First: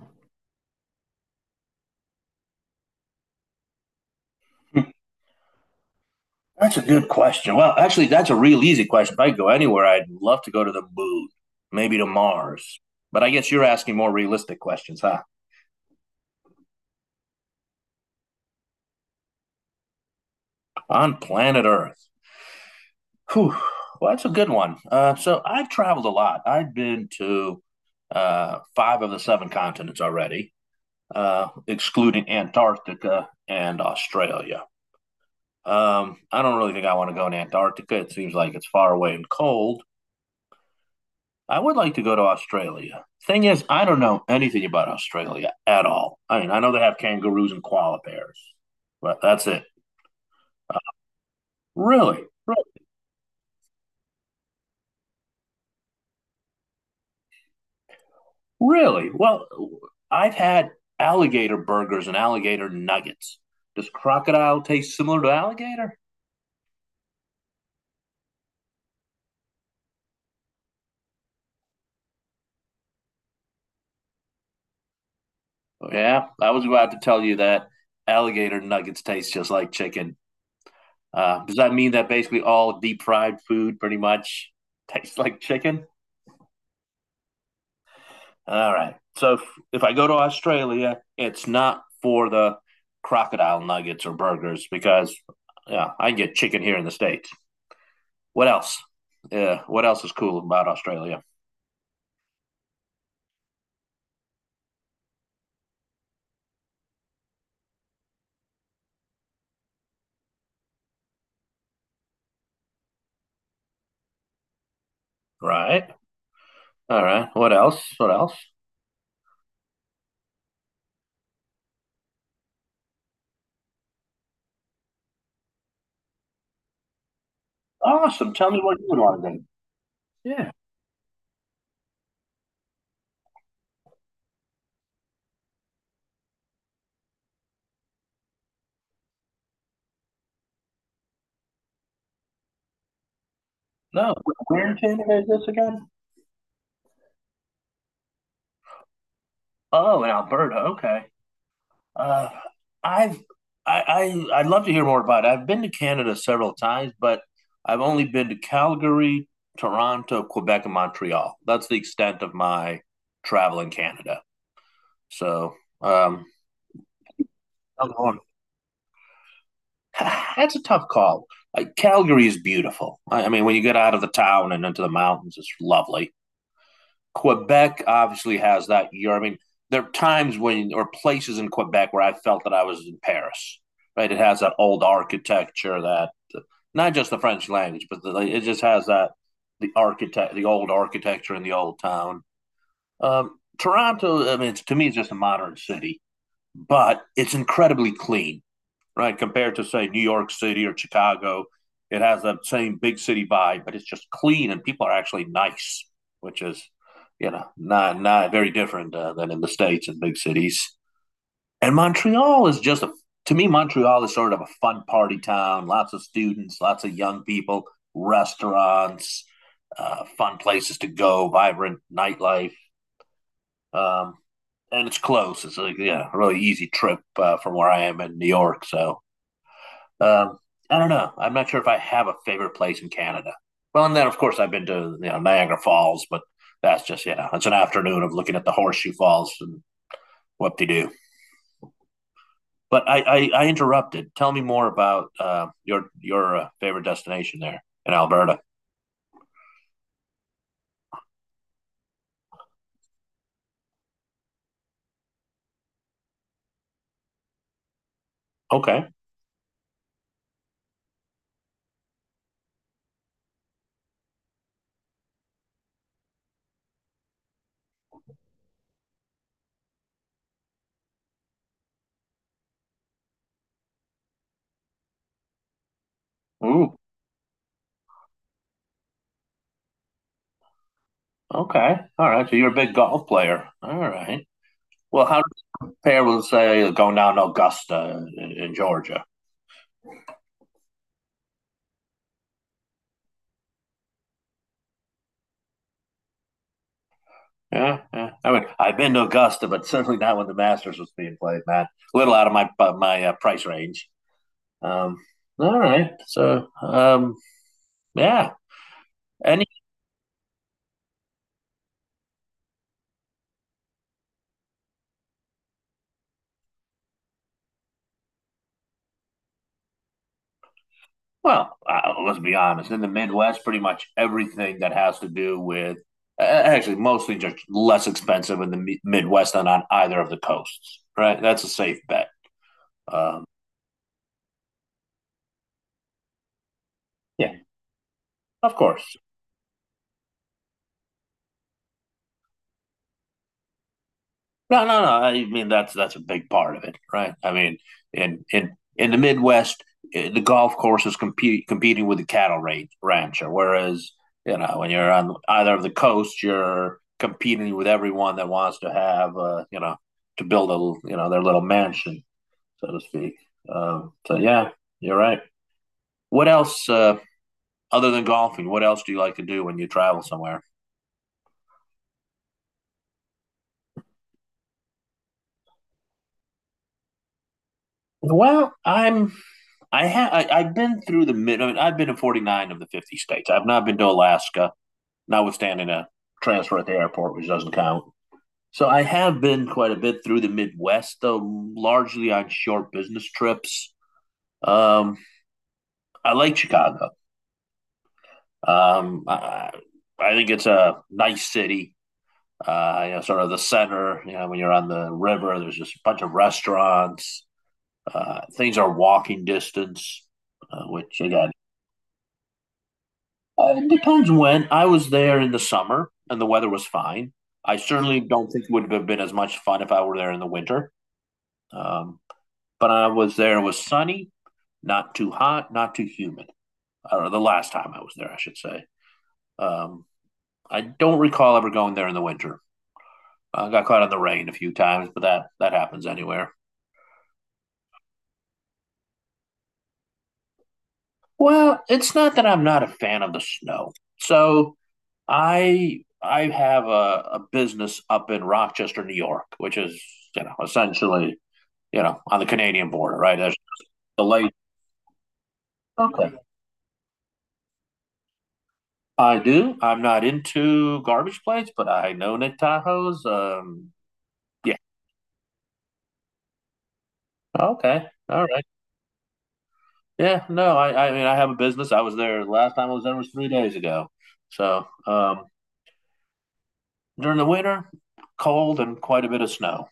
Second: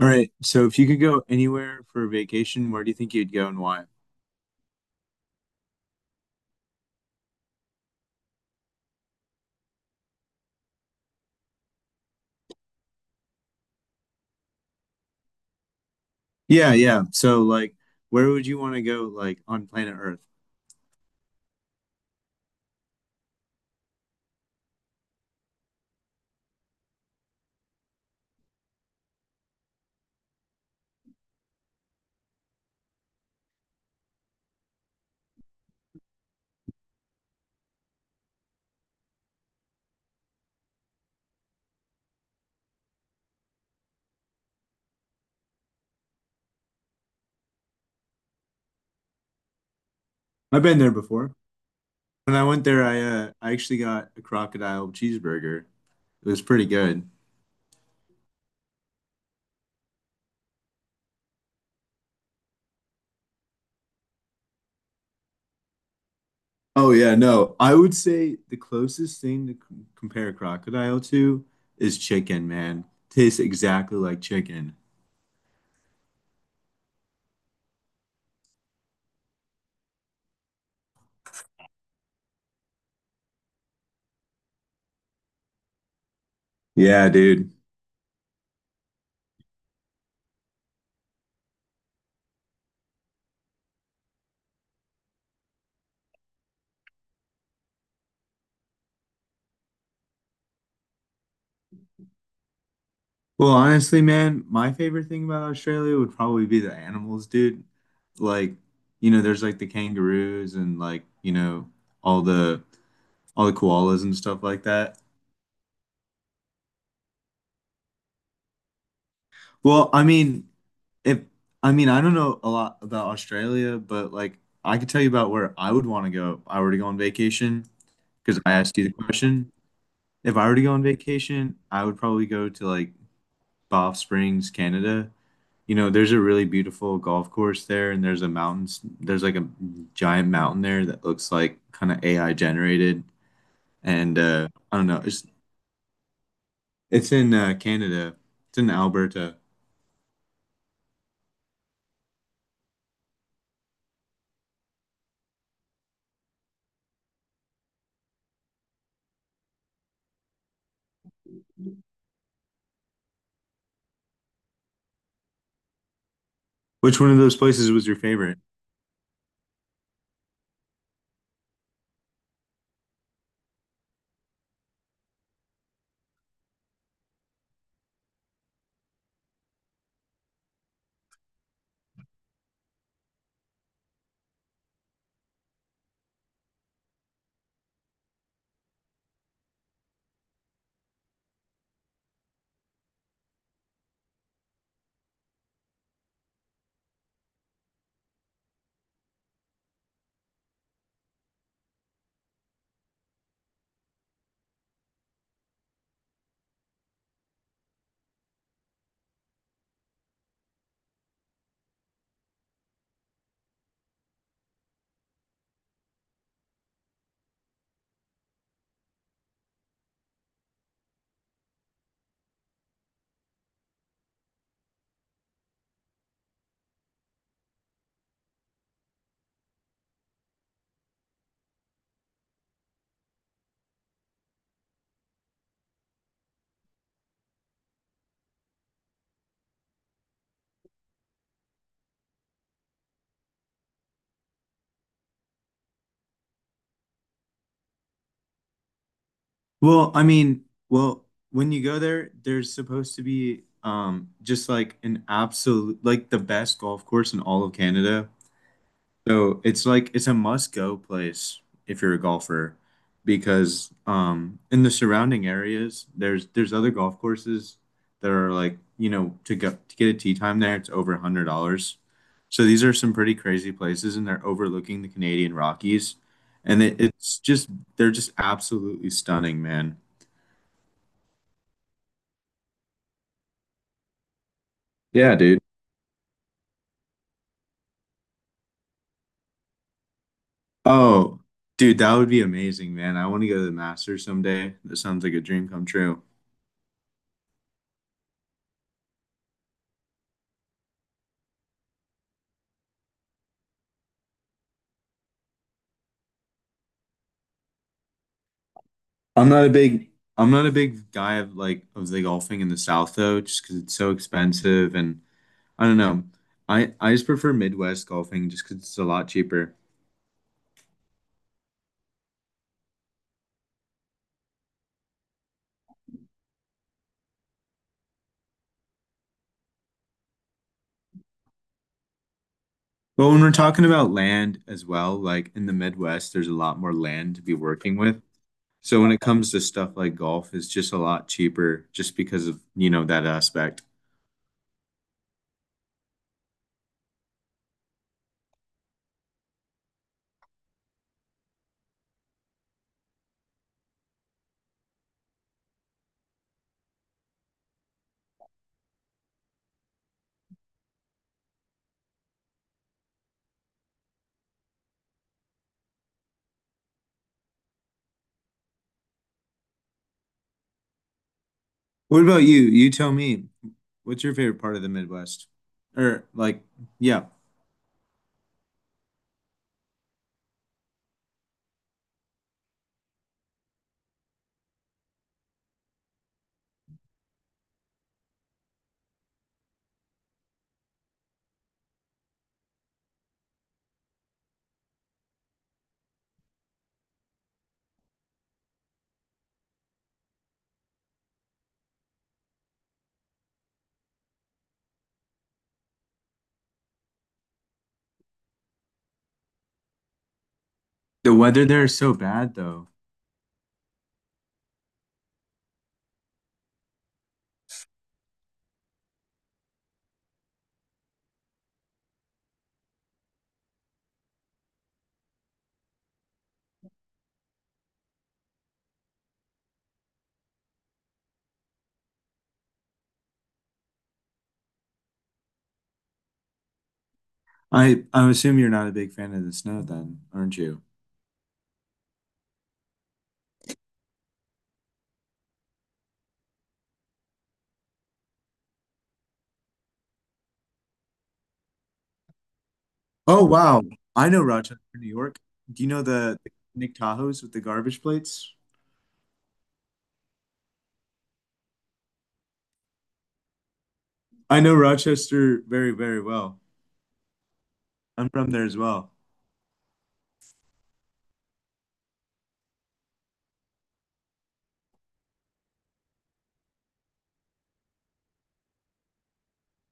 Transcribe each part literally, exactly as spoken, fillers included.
All right. So if you could go anywhere for a vacation, where do you think you'd go and why? That's a good question. Well, actually, that's a real easy question. If I could go anywhere, I'd love to go to the moon, maybe to Mars. But I guess you're asking more realistic questions, huh? Yeah, yeah. So, like, where would you want to go, like, on planet Earth? On planet Earth. Whew. Well, that's a good one. Uh, so I've traveled a lot. I've been to uh, five of the seven continents already, uh, excluding Antarctica and Australia. Um, I don't really think I want to go in Antarctica. It seems like it's far away and cold. I would like to go to Australia. Thing is, I don't know anything about Australia at all. I mean, I know they have kangaroos and koala bears, but that's it. I've been there before. Really? When I Re- went there, I uh, I actually got a crocodile cheeseburger. It was pretty good. Really? Well, I've had alligator burgers and alligator nuggets. Does crocodile taste similar to alligator? Oh yeah, no. I would say the closest thing to c compare crocodile to is chicken, man. Tastes exactly like chicken. Oh, yeah, I was about to tell you that alligator nuggets taste just like chicken. Uh, does that mean that basically all deep fried food pretty much tastes like chicken? Yeah, dude. All right. So if, if I go to Australia, it's not for the crocodile nuggets or burgers because yeah, I can get chicken here in the states. What else? Yeah, what else is cool about Australia? Well, honestly, man, my favorite thing about Australia would probably be the animals, dude. Like, you know, there's like the kangaroos and, like, you know, all the all the koalas and stuff like that. Right. All right. What else? What else? Well, I mean, if I mean, I don't know a lot about Australia, but, like, I could tell you about where I would want to go if I were to go on vacation Awesome. because Tell I me asked what you you the would want to do. question. If I Yeah. were to go on vacation, I would probably go to like Banff Springs, Canada. You know, there's a really beautiful golf course there, and there's a mountains. There's like a giant mountain there that looks like kind of A I generated. No. And uh, Where in I don't know. Canada It's is this again? it's in uh, Canada. It's in Alberta. Oh, in Alberta. Okay. Uh, I've I, I I'd love to hear more about it. I've been to Canada several times, but I've only been to Calgary, Toronto, Quebec, and Montreal. That's the extent of my travel in Canada. So um, Which one of those places was your favorite? that's a tough call. Like Calgary is beautiful. I, I mean, when you get out of the town and into the mountains, it's lovely. Quebec obviously has that year. I mean, there are times when or places in Quebec where I felt that I was in Paris. Right, it has that old architecture that not just the French language, but the, it just has that the architect, the old architecture in the old town. Um, Toronto, I mean, it's, to me, it's just a modern city, but it's incredibly clean, right? Compared to say New York City or Chicago, it has that same big city vibe, but it's just clean and people are actually nice, which is, you know, not not very different uh, than in the states and big cities. And Montreal is just a, to me Montreal is sort of a fun party town. Lots of students, lots of young people, restaurants, uh, fun places to go, vibrant nightlife. Um, and it's close. It's like, yeah, a really easy trip uh, from where I am in New York. So um, I don't know. I'm not sure if I have a favorite place in Canada. Well, and then of course I've been to, you know, Niagara Falls, but that's just, you know, it's an afternoon of looking at the Horseshoe Falls and what they do. But I, I I interrupted. Tell me more about uh, your your uh, favorite destination there in Alberta. Well, I mean, well, when you go there, there's supposed to be um just like an absolute like the best golf course in all of Canada. Okay. So it's like it's a must-go place if you're a golfer because um in the surrounding areas there's there's other golf courses that are like, you know, to go to get a tee time there it's over a hundred dollars. So these are some pretty crazy places and they're overlooking the Canadian Rockies, and Ooh. it, it's just they're just absolutely stunning, man. Okay. All right. So you're a big golf player. All right. Well, how Yeah, do dude. you compare with say going down to Augusta in, in Georgia? Oh, dude, that would be amazing, man. I want to go to the Masters someday. That sounds like a dream come true. Yeah, yeah. I mean, I've been to Augusta, but certainly not when the Masters was being played, man. A little out of my uh, my uh, price range. Um, all right. So, um, yeah. I'm Any not a big I'm not a big guy of like of the golfing in the South, though, just because it's so expensive and I don't know. I I just prefer Midwest golfing just because it's a lot cheaper. Well, uh, let's be honest. In the Midwest, pretty much everything that has to do with uh, actually mostly just less expensive in the mi- Midwest than on either of the coasts. Right. That's a safe bet. But when Um, we're talking about land as well, like in the Midwest, there's a lot more land to yeah, be working with. of So when course. it comes to stuff like golf, it's just a lot cheaper just because of, you know, that aspect. No, no, no. I mean that's that's a big part of it, right? I mean, in in in the Midwest, eh, the golf course is compete, competing with the cattle rancher, whereas, you know, when you're on either of the coasts, you're competing with everyone that wants to have, uh, you know, to build a, you know, their little mansion, so to speak. Um, so yeah, you're right. What else uh, other than golfing? What else do you like to do when you travel somewhere? What about you? You tell me, what's your favorite part of the Midwest? Or, like, yeah. Well, I'm I have. I, I've been through the mid. I mean, I've been in forty nine of the fifty states. I've not been to Alaska, notwithstanding a transfer at the airport, which doesn't count. So I have been quite a bit through the Midwest, though largely on short business trips. Um, I like Chicago. Um, I, I think it's a nice city. Uh, you know, sort of the center. You know, when you're on the river, there's just a bunch of restaurants. Uh, things are walking distance, uh, which The again weather there is so bad though. Uh, it depends when. I was there in the summer and the weather was fine. I certainly don't think it would have been as much fun if I were there in the winter. Um, but I was there, it was sunny, not too hot, not too humid. Or the last time I was there, I should say. Um, I don't recall ever going there in the winter. I got caught in the rain a few times, but that that happens anywhere. I I assume you're not a big fan of the snow then, aren't you? Well, it's not that I'm not a fan of the snow. So I I have a, a business up in Rochester, New York, which is, you know, essentially, you know, on the Canadian border, right? Oh There's wow. the I know lake. Rochester, New York. Do you know the, Okay. the Nick Tahoes with the garbage plates? I do. I'm not into garbage plates, but I know Nick Tahoe's. Um, I know Yeah. Rochester very, very well. Okay. I'm All from right. there as well. Yeah. No, I, I mean, I have a business. I was there Last time I was there was three days ago. So um, during the winter, cold and quite a bit of snow.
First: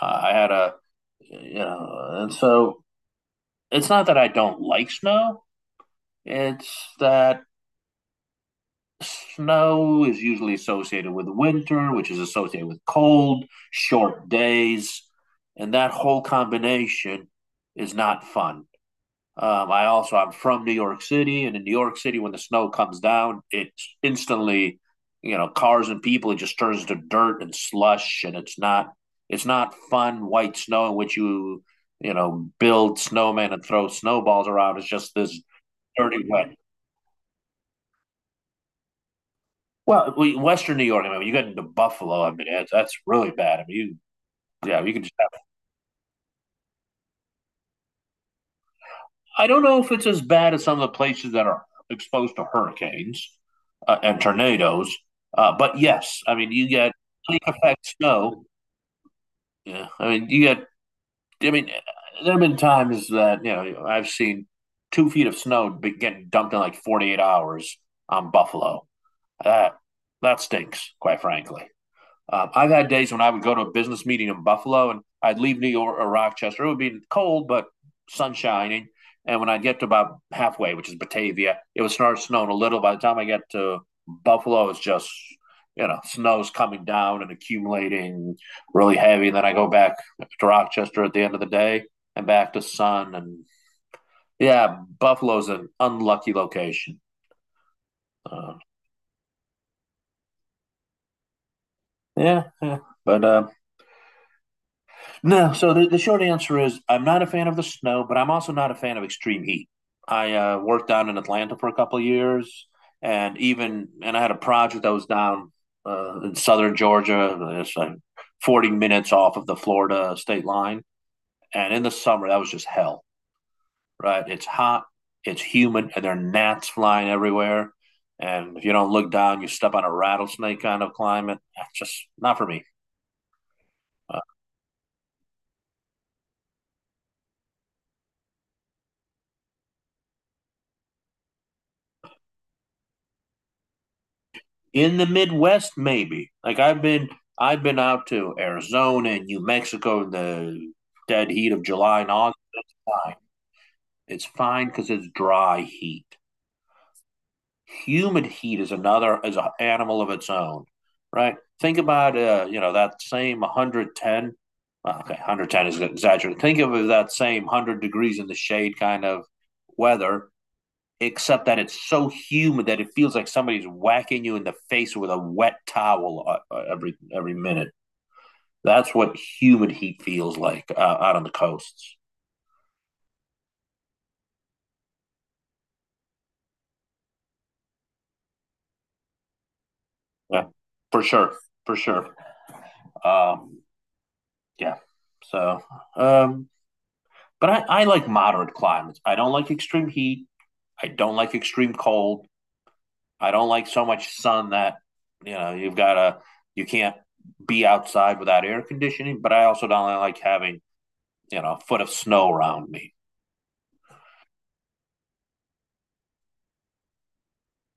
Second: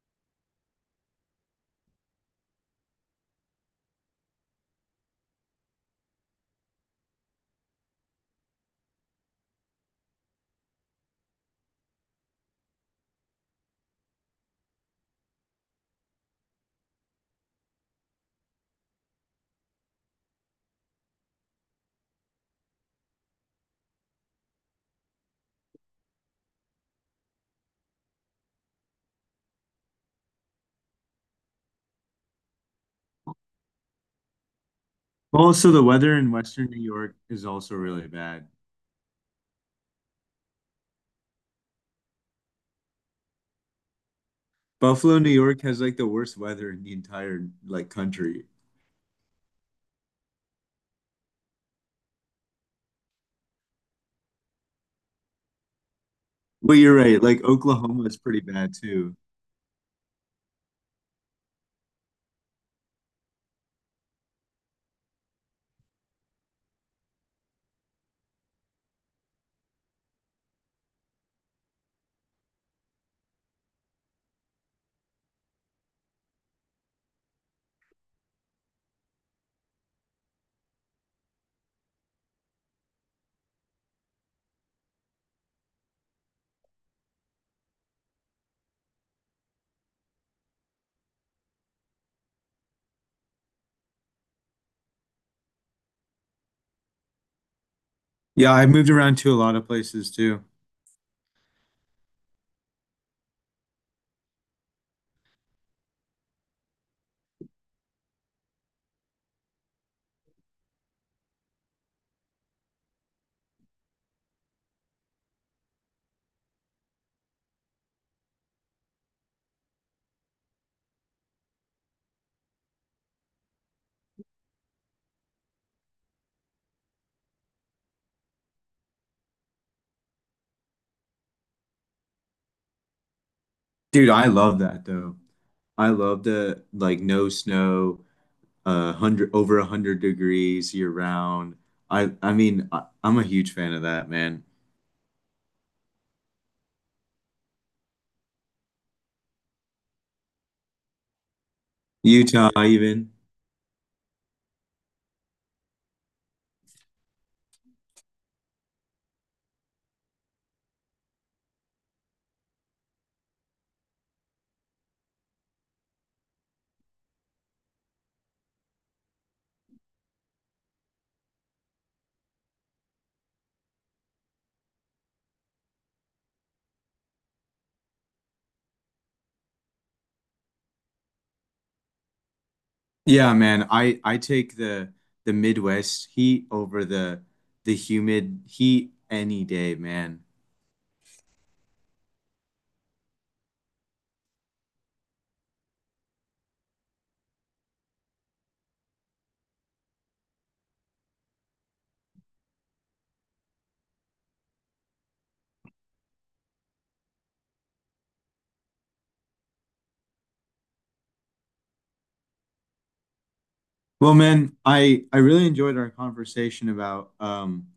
Uh, I had a You know, and so it's not that I don't like snow. It's that snow is usually associated with winter, which is associated with cold, short days, and that whole combination is not fun. Um, I also I'm from New York City, and in New York City, when the snow comes down, it's instantly, you know, cars and people. It just turns to dirt and slush, and it's not it's not fun white snow in which you you know, build snowmen and throw snowballs around. It's just this Also, the weather dirty in wet. Western New York is also really bad. Well, Western New York. I mean, you get into Buffalo. I mean, that's, that's really bad. I mean, you, yeah, you can just Buffalo, New York has like the worst weather in the entire like country. I don't know if it's as bad as some of the places that are exposed to hurricanes uh, and tornadoes. Uh, but yes, I mean, you Well, get you're right. lake Like effect Oklahoma is pretty snow. bad too. Yeah, I mean, you get. I mean, there have been times that, you know, I've seen two feet of snow getting dumped in like forty eight hours on Buffalo. That that stinks, quite frankly. Um, I've had days when I would go to a business meeting in Buffalo and I'd leave New York or Rochester. It would be cold, but sun shining. And when I'd get to about halfway, which is Batavia, it would start snowing a little. By the time I get to Buffalo, it's just, you know, snow's coming down and accumulating really heavy. And then I go back to Rochester at the end of the day and back to sun. And yeah, Buffalo's an unlucky location. Yeah, Uh, I moved around to a lot of places too. yeah, yeah. But uh, no, so the, the short answer is I'm not a fan of the snow, but I'm also not a fan of extreme heat. I uh, worked down in Atlanta for a couple of years, and even and I had a project that was down uh, in southern Georgia. It's like forty minutes off of the Florida state line, and in the summer that was just hell. Right? It's hot, it's humid, and there are gnats flying everywhere. And if you don't look down, you step on a rattlesnake kind of climate. That's just not for me. Dude, Uh, I love that though. I love the like no snow. uh, hundred over a hundred degrees year round. I I mean I, I'm a huge fan of that, man. in the Midwest, maybe. Like I've been I've been out to Arizona and New Mexico in the dead heat of July and August. Utah even. It's fine because it's dry heat. Humid heat is another is an animal of its own, right? Think about uh, you know, that same a hundred and ten. Well, okay, a hundred and ten is exaggerated. Think of that same a hundred degrees in the shade kind of weather except that it's so humid that it feels like somebody's whacking you in the face with a wet towel, uh, uh, every every minute. That's what humid heat feels like uh, out on the coasts. Yeah, man. I I take the the Midwest heat over the the humid heat any day, man. Yeah, for sure, for sure. Um, yeah. So, um, but I, I like moderate climates. I don't like extreme heat. I don't like extreme cold. I don't like so much sun that, you know, you've got to, you can't be outside without air conditioning. But I also don't like having, you know, a foot of snow around me. Well, man, I I really enjoyed our conversation about um,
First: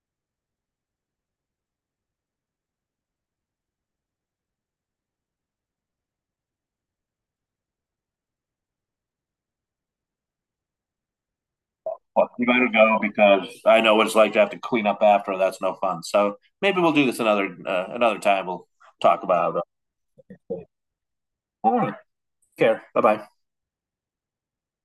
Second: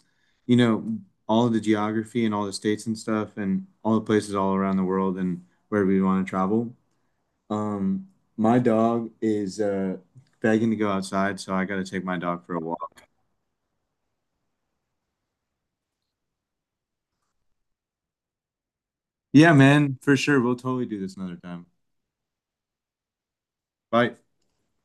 you know, all of the geography and all the states and stuff and all the places all around the world and where we want to travel. Um, my dog is uh begging to go outside, so I gotta take my dog You for got a to go walk. because I know what it's like to have to clean up after. That's no fun. So maybe we'll do this another, uh, another time. We'll talk Yeah, about man, for sure. We'll it. totally do this another time. All right. Take care. Bye bye. Bye.